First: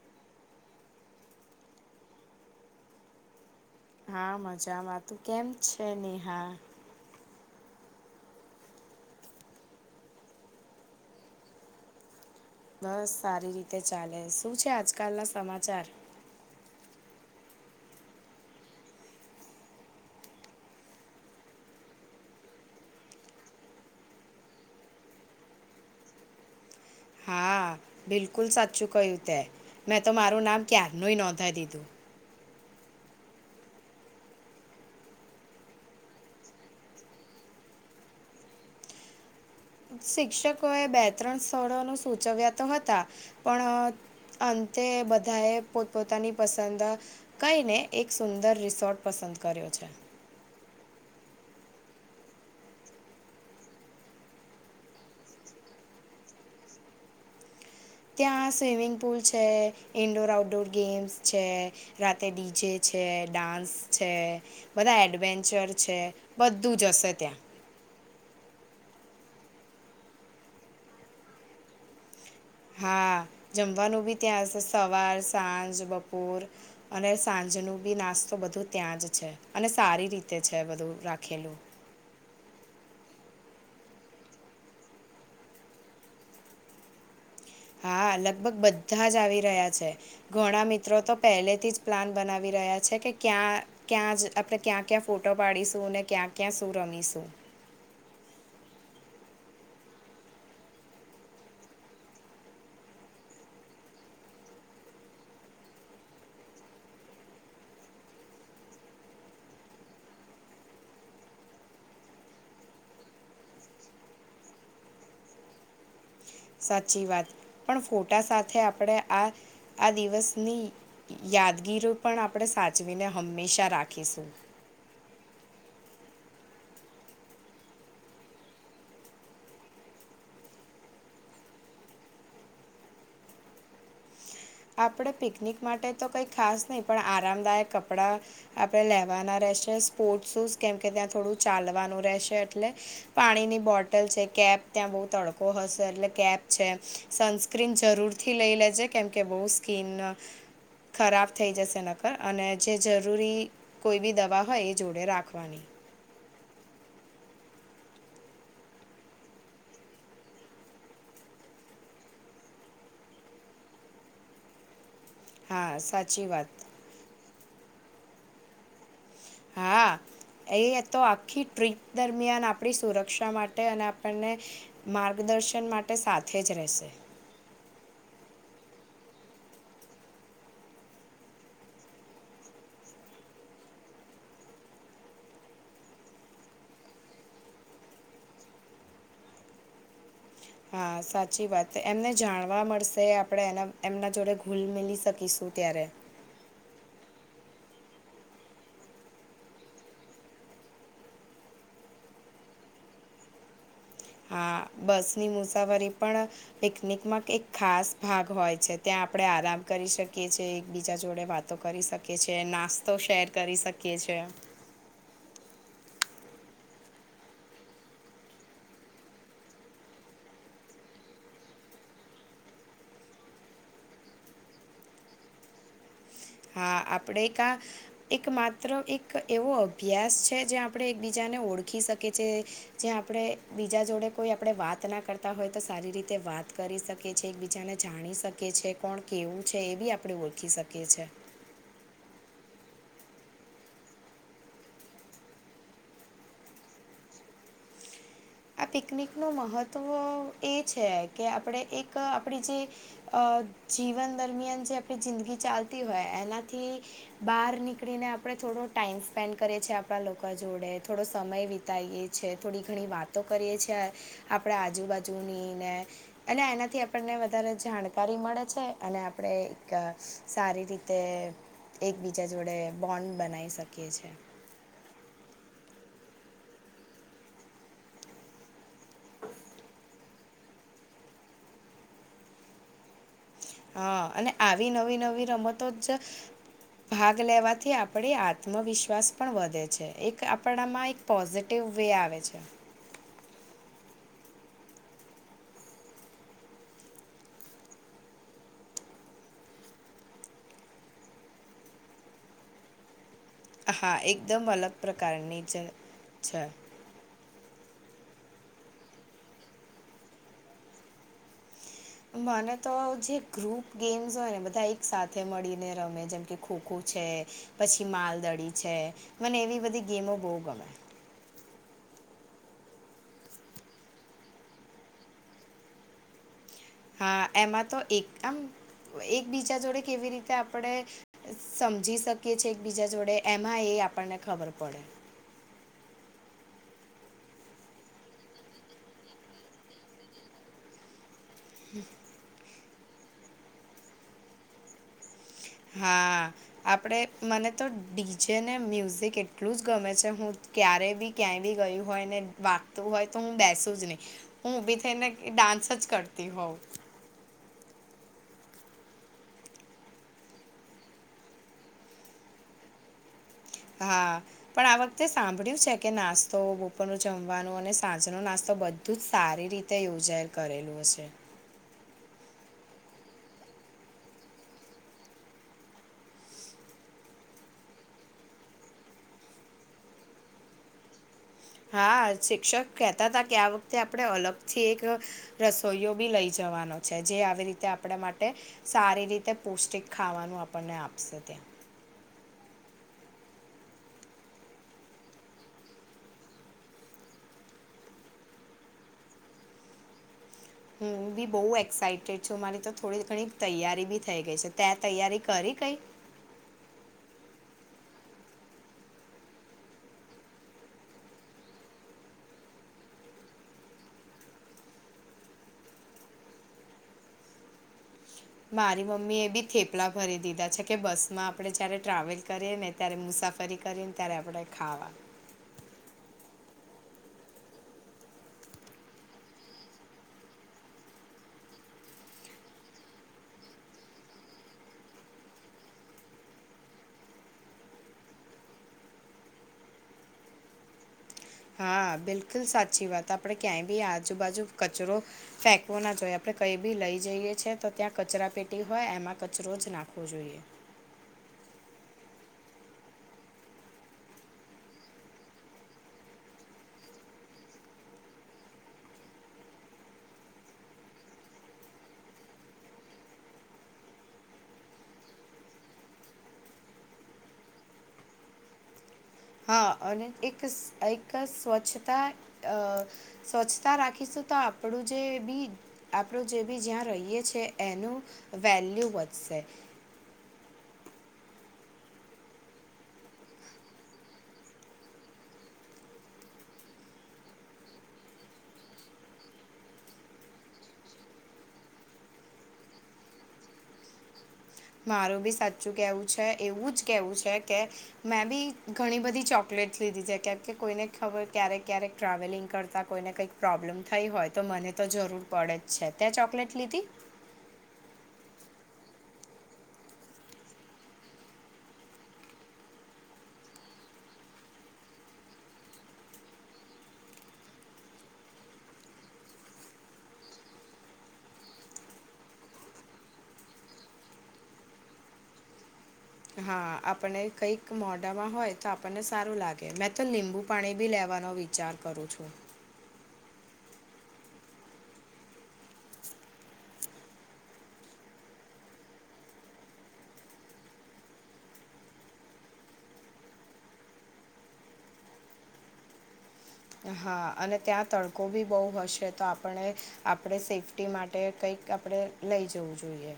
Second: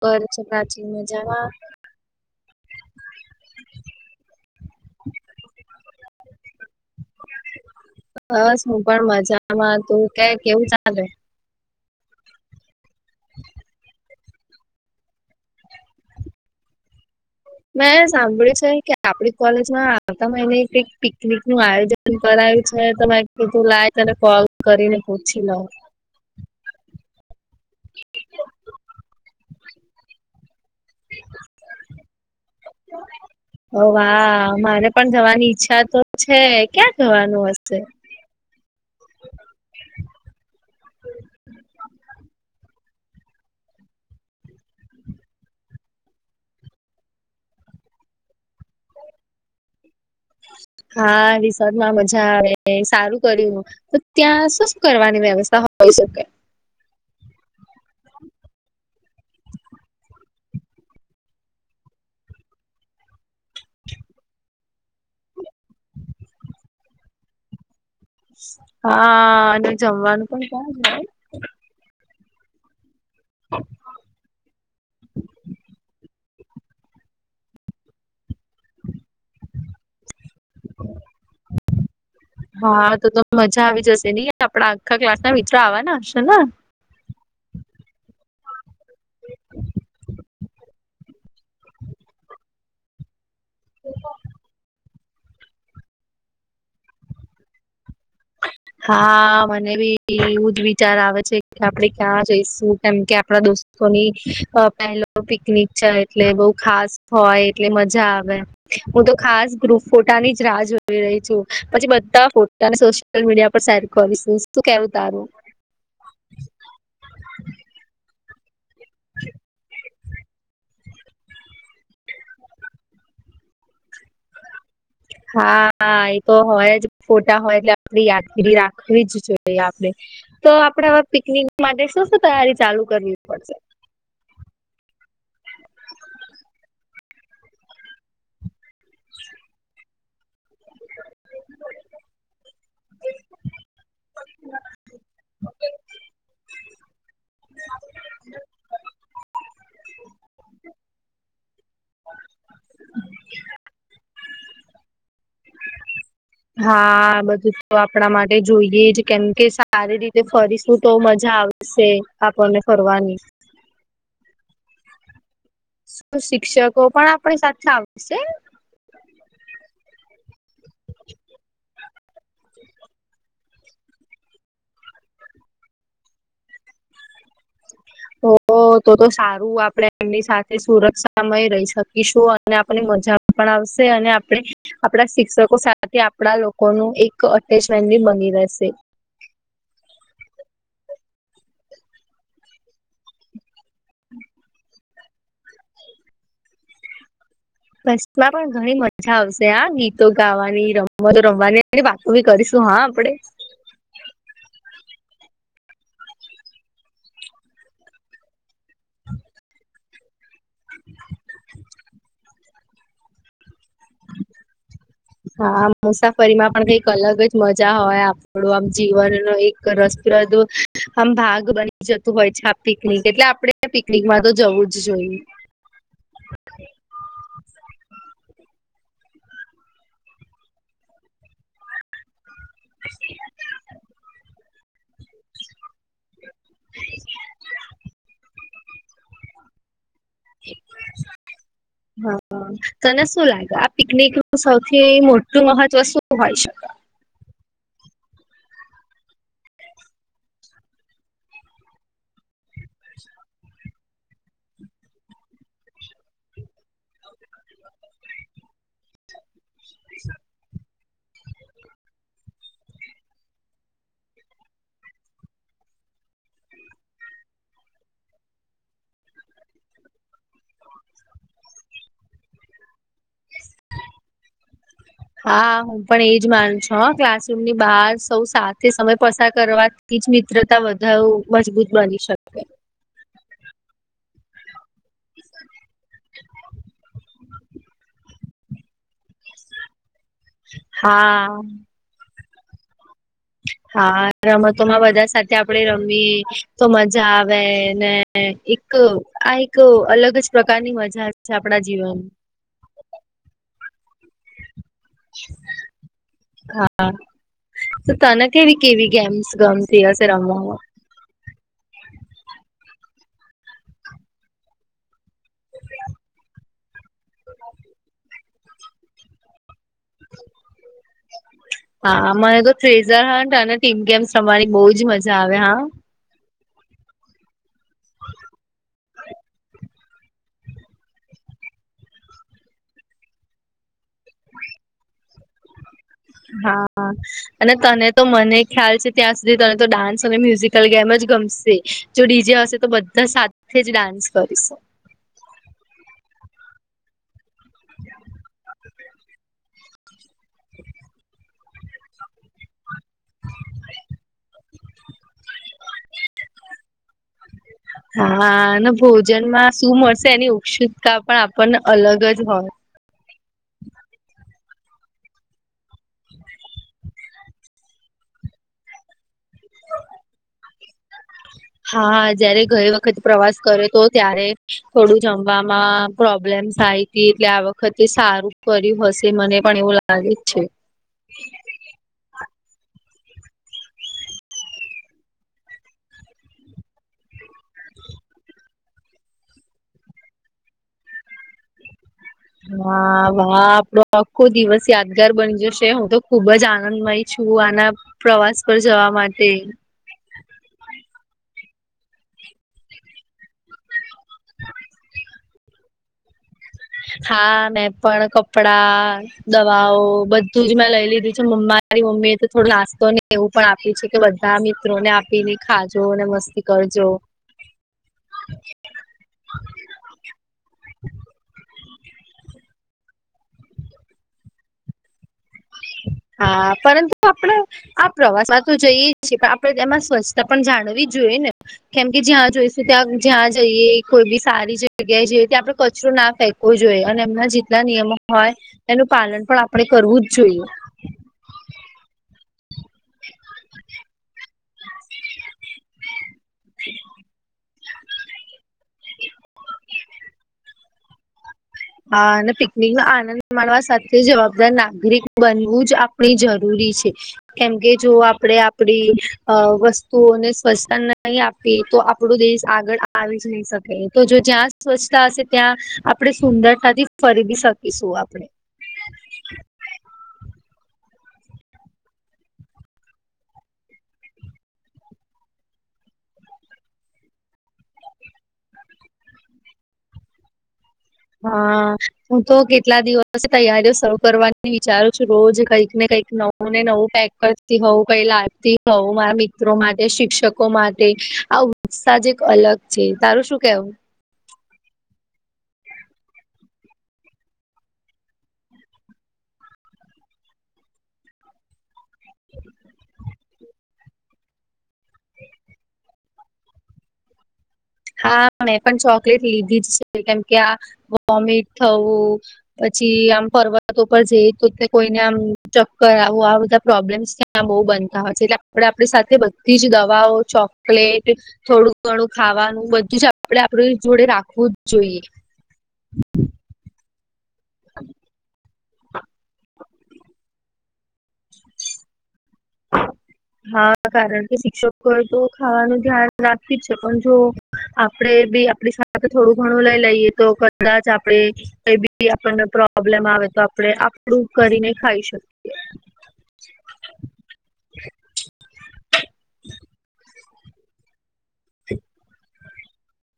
કર છે પ્રાચી મજામાં. હા મજામાં તું કેમ છે? નેહા. બસ હું પણ મજામા તું કાય કેવું ચાલે? બસ સારી રીતે ચાલે શું છે આજકાલ ના સમાચાર? મેં સાંભળ્યું છે કે આપડી કોલેજમાં આવતા મઇને એક પિકનિક નું આયોજન કરાવી છે તો મે કીધું લાય તને કોલ કરીને પૂછી લાવું. હા બિલકુલ સાચું કહ્યું તે મેં તો મારું નામ ક્યારનુંય નોંધાવી દીધું. [inaudible] હ વાહ મારે પણ જવાની ઈચ્છા તો છે ક્યાં જવાનું હશે? શિક્ષકો એ બે ત્રણ સ્થળો નું સૂચવ્યા તો હતા. પણ અંતે બધાએ પોત-પોતાની પસંદ કઈને એક સુંદર રિસોર્ટ પસંદ કર્યો છે. હા રિસોર્ટ માં મજા આવે સારું કર્યું. તો ત્યાં શું શું કરવાની વ્યવસ્થા હોય શકે? ત્યાં સ્વિમિંગ પુલ છે. ઈન્ડોર આઉટડોર ગેમ્સ છે. રાતે ડીજે છે ડાન્સ છે બધા એડવેન્ચર છે બધું જ હશે ત્યાં. હા અને જમવાનું પણ [unintelligible] હા જમવાનું બી ત્યાં જ સવાર, સાંજ, બપોર. અને સાંજનું બી નાસ્તો બધું ત્યાં જ છે, અને સારી રીતે છે બધું રાખેલું. હા તો તો મજા આવી જશે નહી આપડા આખા ક્લાસ ના મિત્રો આવવાના હશે ને. હા લગભગ બધા જ આવી રહ્યા છે. ઘણા મિત્રો તો પહેલે થી જ પ્લાન બનાવી રહ્યા છે કે ક્યાં ક્યાં જ આપણે ક્યાં ક્યાં ફોટો પાડીશું ને ક્યાં ક્યાં શું રમીશું. હા મને બી એવું જ વિચાર આવે છે કે આપડે ક્યાં જઈશું કેમ કે આપડા દોસ્ત લોકો ની પહેલો પિકનિક છે એટલે બઉ ખાસ હોય એટલે મજા આવે. હું તો ખાસ ગ્રુપ ફોટાની જ રાહ જોઈ રહી છું પછી બધા ફોટાને સો સોશિયલ મીડિયા પર શેર કરુ શું કેવું તારું. સાચી વાત પણ ફોટા સાથે આપણે આ આ દિવસની યાદગીરી પણ આપણે સાચવીને હંમેશા રાખીશું. હા એ તો હોય જ ફોટા હોય એટલે આપણે યાદગીરી રાખવી જ જોઈએ આપણે. તો આપડે આવે પિકનિક માટે શું શું તૈયારી ચાલુ કરવી પડશે. આપણે પિકનિક માટે તો કંઈ ખાસ નહી પણ આરામદાયક કપડાં આપણે લેવાના રહેશે સ્પોર્ટ શૂઝ કેમ કે ત્યાં થોડું ચાલવાનું રહેશે એટલે પાણીની બોટલ છે કેપ ત્યાં બહુ તડકો હશે એટલે કેપ છે સન્સ સ્ક્રીન જરૂરથી લઈ લેજે કેમ કે બહુ સ્કીન ખરાબ થઈ જશે નકર અને જે જરૂરી કોઈ બી દવા હોય એ જોડે રાખવાની હા બધું તો આપણા માટે જોઈએ જ કેમકે સારી રીતે ફરીશું તો મજા આવે છે આપણને ફરવાની હા શું સાચી વાત શિક્ષકો પણ આપણી સાથે આવશે. હા. એ તો આખી ટ્રીપ દરમિયાન આપણી સુરક્ષા માટે અને આપણને માર્ગદર્શન માટે સાથે જ રહેશે. ઓ ઓ તો તો સારું આપણે એમની સાથે સુરક્ષા માય રહી શકીશું અને આપને મજા પણ આવશે અને આપણે આપણા શિક્ષકો સાથે આપણા લોકોનું એક અટેચમેન્ટ બી બની રહેશે હા સાચી વાત એમને જાણવા મળશે આપણે એના એમના જોડે ગુલ મિલી શકીશું ત્યારે બસ માં પણ ઘણી મજા આવશે આ ગીતો ગાવાની રમતો રમવાની અને ઉભી કરીશું હા આપડે હા બસની મુસાફરી પણ પિકનિકમાં એક ખાસ ભાગ હોય છે ત્યાં આપણે આરામ કરી શકીએ. કીએ છીએ એકબીજા જોડે વાતો કરી શકીએ છીએ નાસ્તો શેર કરી શકીએ છીએ. હા આમ મુસાફરીમાં પણ કઈક અલગ જ મજા હોય આપણું આમ જીવન નુ એક રસપ્રદ આમ ભાગ બની જતું હોય છે આપ પિકનિક એટલે આપડે પિકનિકમાં તો જવું જ જોઈએ. હા આપણેે કા એક માત્ર એક એવો અભ્યાસ છે જે આપણે એક બીજાને ઓળખી શકીએ કે જે આપણે બીજા જોડે કોઈ આપણે વાત ના કરતા હોય તો સારી રીતે વાત કરી શકીએ છીએ એક બીજાને જાણી શકીએ છીએ કોણ કેવું છે એ બી આપણે ઓળખી શકીએ છીએ. હા હા. તને શું લાગે આ પિકનિક નું સૌથી મોટું મહત્વ શું હોય શકે આ પિકનિક નું મહત્ત્વ એ છે કે આપણે એક એક આપણી જે અ જીવન દરમિયાન જે આપણી જિંદગી ચાલતી હોય એનાથી બહાર નીકળી ને આપડે થોડો ટાઈમ સ્પેન્ડ કરીએ છીએ આપણા લોકો જોડે થોડો સમય વિતાઈએ છીએ થોડી ઘણી વાત તો કરીએ છીએ આપણે આજુબાજુની ને અને એનાથી આપણને વધારે જાણકારી મળે છે અને આપણે એક સારી રીતે એકબીજા જોડે બોન્ડ બનાવી શકીએ છીએ. હા હું પણ એજ માનું છું ક્લાસરૂમ ની બહાર સૌ સાથે સમય પસાર કરવા થી જ મિત્રતા વધારે મજબૂત બની શકે. હા અને આવી નવી નવી રમતો જ ભાગ લેવાથી આપડે આત્મવિશ્વાસ પણ વધે છે. એક આપણામાં એક હા પોઝિટિવ વે આવે છે. હા રમતો માં બધા સાથે આપડે રમીએ તો મજા આવે ને, એક આ એક અલગ જ પ્રકારની મજા છે આપણા જીવન હા એકદમ અલગ પ્રકારની જ છે. હા તો તને કેવી કેવી ગેમ્સ ગમતી હશે રમ [inaudible] મને તો જે ગ્રુપ ગેમ્સ હોય ને બધા એક સાથે મળીને રમે જેમ કે ખોખો છે, પછી માલદડી છે મને એવી બધી ગેમો બહુ ગમે. હા મને તો થ્રેઝર હ અને ટીમ ગેમ્સ રમવાની બહુ જ મજા આવે હા. હા એમાં તો એક આમ એકબીજા જોડે કેવી રીતે આપડે સમજી શકીએ છે એકબીજા જોડે એમાં એ આપણને ખબર પડે. હા હા. અને તને તો મને ખ્યાલ છે ત્યાં સુધી તને તો ડાન્સ અને મ્યુઝિકલ ગેમ જ ગમશે‌. જો ડીજે હશે તો બધા સાથે જ ડાન્સ કરીશ. હા આપડે મને તો ડીજે ને મ્યુઝિક એટલું જ ગમે છે. હું ક્યારે બી ક્યાંય બી ગયું. હોય ને વાગતું હોય તો હું બેસું જ નહી હું ઉભી થઈને ડાન્સ જ કરતી હોઉં. [inaudible] હા અને ભોજનમાં શું મળશે એની ઉત્સુકતા પણ આપણને અલગ જ હોય. હા. પણ આ વખતે સાંભળ્યું છે કે નાસ્તો, બપોરનું જમવાનું અને સાંજનો નાસ્તો બધ બધું જ સારી રીતે યોજાય કરેલું હશે. હા જયારે ગઈ વખત પ્રવાસ કર્યો તો ત્યારે થોડું જમવામાં પ્રોબ્લેમ્સ આઇતી એટલે આ વખતે સારું કર્યું હશે મને પણ એવું લાગે છે. હા શિક્ષક કહેતા હતા કે આ વખતે આપણે અલગથી એક રસોઈયો બી લઈ જવાનો છે જે આવી રીતે આપણે માટે સારી રીતે પૌષ્ટિક ખાવાનું આપણને આપશે ત્યાં. હા વાહ આપડો આખો દિવસ યાદગાર બની જશે હું તો ખુબ જ આનંદમય. છું આના પ્રવાસ પર જવા માટે. હું બી બહુ એક્સાઇટેડ છું મારી તો થોડી ઘણી તૈયારી બી થઈ ગઈ છે તે તૈયારી કરી કઈ. હા મે પણ કપડા, દવાઓ બધું જ મેં લઈ લીધું છે મારી મમ્મી એ તો થોડો નાસ્તો નહી એવું પણ આપી છે કે બધા મિત્રોને આપીને ખાજો અને મસ્તી કરજો. [inaudible] મારી મમ્મી એ બી થેપલા ભરી દીધા છે કે બસમાં આપણે જયારે ટ્રાવેલ કરીએ ને. ત્યારે મુસાફરી કરીને ત્યારે આપણે ખાવા. હા પરંતુ આપડે આ પ્રવાસમાં તો જઈએ જ છીએ પણ આપણે એમાં સ્વચ્છતા પણ જાણવી જોઈએ ને. કેમ કે જ્યાં જોઈશું ત્યાં જ્યાં જઈએ કોઈ બી સારી જગ્યાએ જેઈએ ત્યાં આપણે કચરો ના ફેંક વુ જોઈએ અને એમના જેટલા નિયમો હોય એનું પાલન પણ આપણે કરવું જ જોઈએ. હા બિલકુલ સાચી વાત આપડે ક્યાંય બી આજુબાજુ કચરો ફેંકવો ના જોઈએ. આપણે કંઈ બી લઈ જઈએ છે તો ત્યાં કચરા પેટી હોય એમાં કચરો જ નાખવો જોઈએ. હા અને પિકનિકનો આનંદ માણવા સાથે જવાબદાર નાગરિક બનવું જ આપણે જરૂરી છે. કેમકે જો આપણેે આપડી વસ્તુઓને સ્વછતા નઇ આપ તો આપણો દેશ આગળ આવી જ નહી શકે તો જો જ્યાં સ્વચ્છતા હશે ત્યાં આપડે. સુંદરતાથી ફરી બી શકીશું આપણે. હા અને એક એક સ્વચ્છતા અ. સ્વચ્છતા રાખીશું તો આપડું જે બી આપણો જે બી જ્યાં રહીએ છીએ એનું વેલ્યુ વધશે. હા હું તો કેટલા દિવસે તૈયારીઓ શરૂ કરવાની વિચારું છું રોજ કઈક ને કઈક નવ હું ને નવું પેક કરતી હોઉું કઈ લાગતી હોઉ મારા મિત્રો માટે શિક્ષકો માટે આવું. ઉત્સાહજ એક અલગ છે તારું શું કેવું. મારું બી સાચું કહેવું છે એવું જ કેહેવું છે કે મેં બી ઘણી બધી ચોકલેટસ લીધી છે કેમ કે કોઈને ખબર ક્યારેક ક્યારેક ટ્રાવેલિંગ કરતા કોઈને કંઈક. પ્રોબ્લેમ થઈ હોય તો મને તો જરૂર પડે જ છે ત્યાં ચોકલેટ લીધી? હા મેં પણ ચોકલેટ લીધી જ છે કેમકે આ વોમિટ થવું. પછી આમ પર્વતો પર જઈએ તો કોઈને આમ ચક્કર આવું આ બધા પ્રોબ્લેમ્સ ત બહુ બનતા હોય છે એટલે આપડે આપણી સાથે બધી જ દવાઓ, ચોકલેટ, થોડું ઘણું ખાવાનું બધું જ આપડે આપણી જોડે રાખવું જ જોઈએ હા આપને કઈક મોઢામાં હોય તો આપણને સારું લાગે મેં તો લીંબુ પાણી બી લેવાનો વિચાર કરું છું. હા કારણ કે શિક્ષકો તો ખાવાનું ધ્યાન રાખી જ. પણ જો આપડે બી આપણી સાથે થોડું ઘણું લઈ લઈએ તો કદાચ આપડણે કઈ બી આપણને પ્રોબ્લેમ આવે તો આપણે આપડું કરીને ખાઈ શકીએ હા અને ત્યાં તડકો બી બહુ હશે તો આપણે આપણે સેફ રટી માટે કંઈક આપણે લઈ જવું જોઈએ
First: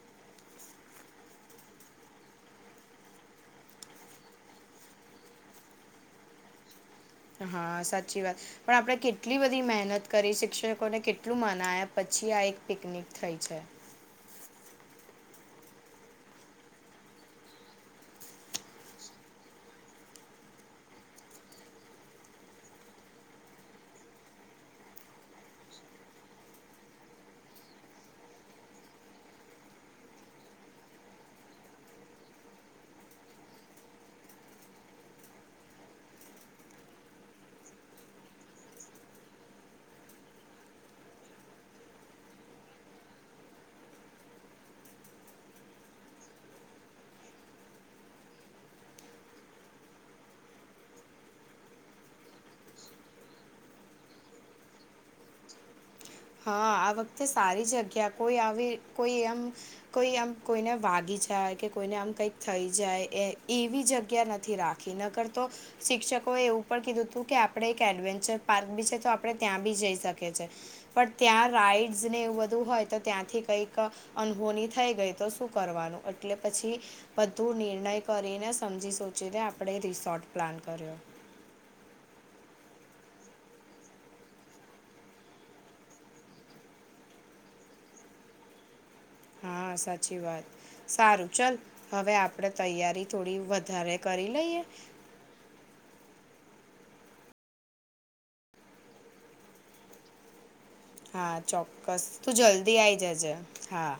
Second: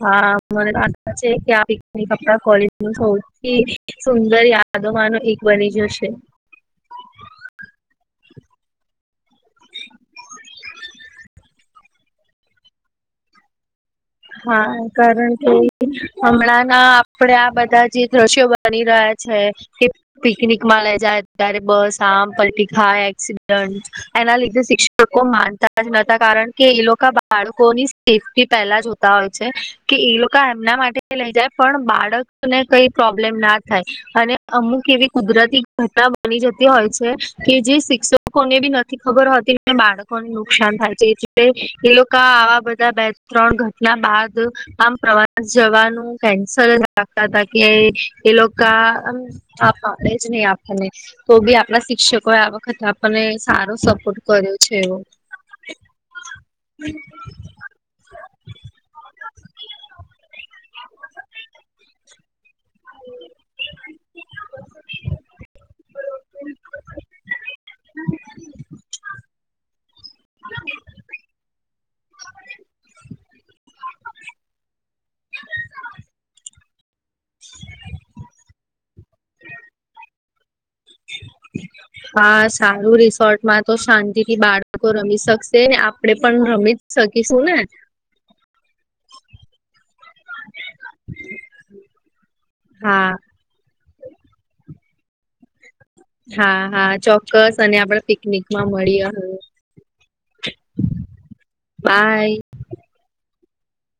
હા મનેધા છે કે પન કોલેજ સૌથી સુંદર યાદોમાંનો એક બની જશે હા સાચી વાત પણ આપણે કેટલી બધી મહેનત કરી શિક્ષકોને કેટલું મનાયા પછી આ એક પિકનિક થઈ છે. હા કારણ કે હમણાં ના આપડે આ બધા જે દ્રશ્યો બની રહ્યા છે. કે પિકનિક માં લઈ જાય અત્યારે બસ આમ પલટી ખાય એક્સિડન્ટ એના લીધે શિક્ષકો માનતા જ નતા કારણ કે એ લોકો બાળકોની સેફ્ટી પહેલા જ હોય છે કે એ લોકો એમના માટે લઈ જાય પણ બાળકને કઈ પ્રોબ્લેમ ના થાય અને અમુક એવી કુદરતી ઘટના બની જતી હોય છે કે જે શિક્ષકોને બી નથી ખબર હોતી બાળકોને નુકસાન થાય છે એટ એ લોકો આવા બધા બે ત્રણ ના બાદ આમ પ્રવાસ જવાનું કેન્સલ જ રાખતા હતાા કે એ લોકો હા હા એ જ નહી આપને તો બી આપણા શિક્ષકોએ આ વખત આપણને સારો સપોર્ટ કર્યો છે એવો [inaudible] હા આ વખતે સારી જગ્યા કોઈ આવી કોઈ એમ કોઈ આમ કોઈને વાગી જાય કે કોઈને આમ કઈક થઈ જાય એ એવી જગ્યા નથી રાખ ક ન કરતો શિક્ષકોએ એવું પણ કીધું હતું કે આપડે એક એડવેન્ચર પાર્ક બી છે તો આપડણે ત્યાં બી જઈ શકીએ પણ ત્યાં રાઇડ્સને એવું બધું હોય તો ત્યાંથી કંઈક અનહોની થઈ ગઈ તો શું કરવાનું એટલે પછી બધું નિર્ણય કરીને સમજી સોચીને આપણે રિસોર્ટ પ્લાન કર્યો હા સારું રિસોર્ટમાં તો શાંતિ થી બાળકો રમી શકશે ને આપડે પણ રમી જ સકી શું ને હા સાચી વાત સારું ચાલ હવે આપણે તૈયારી હા થોડી વધારે કરી લઈએ હા હા ચોક્કસ અને આપડ પિકનિક માં મળીએ હ હા ચોક્કસ બાય તું જલ્દી આવીઈ જજે હા.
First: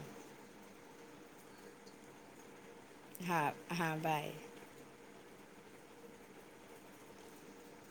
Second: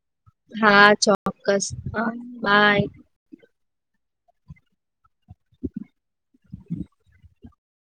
હા ચોક્કસ બાય હા હા બાય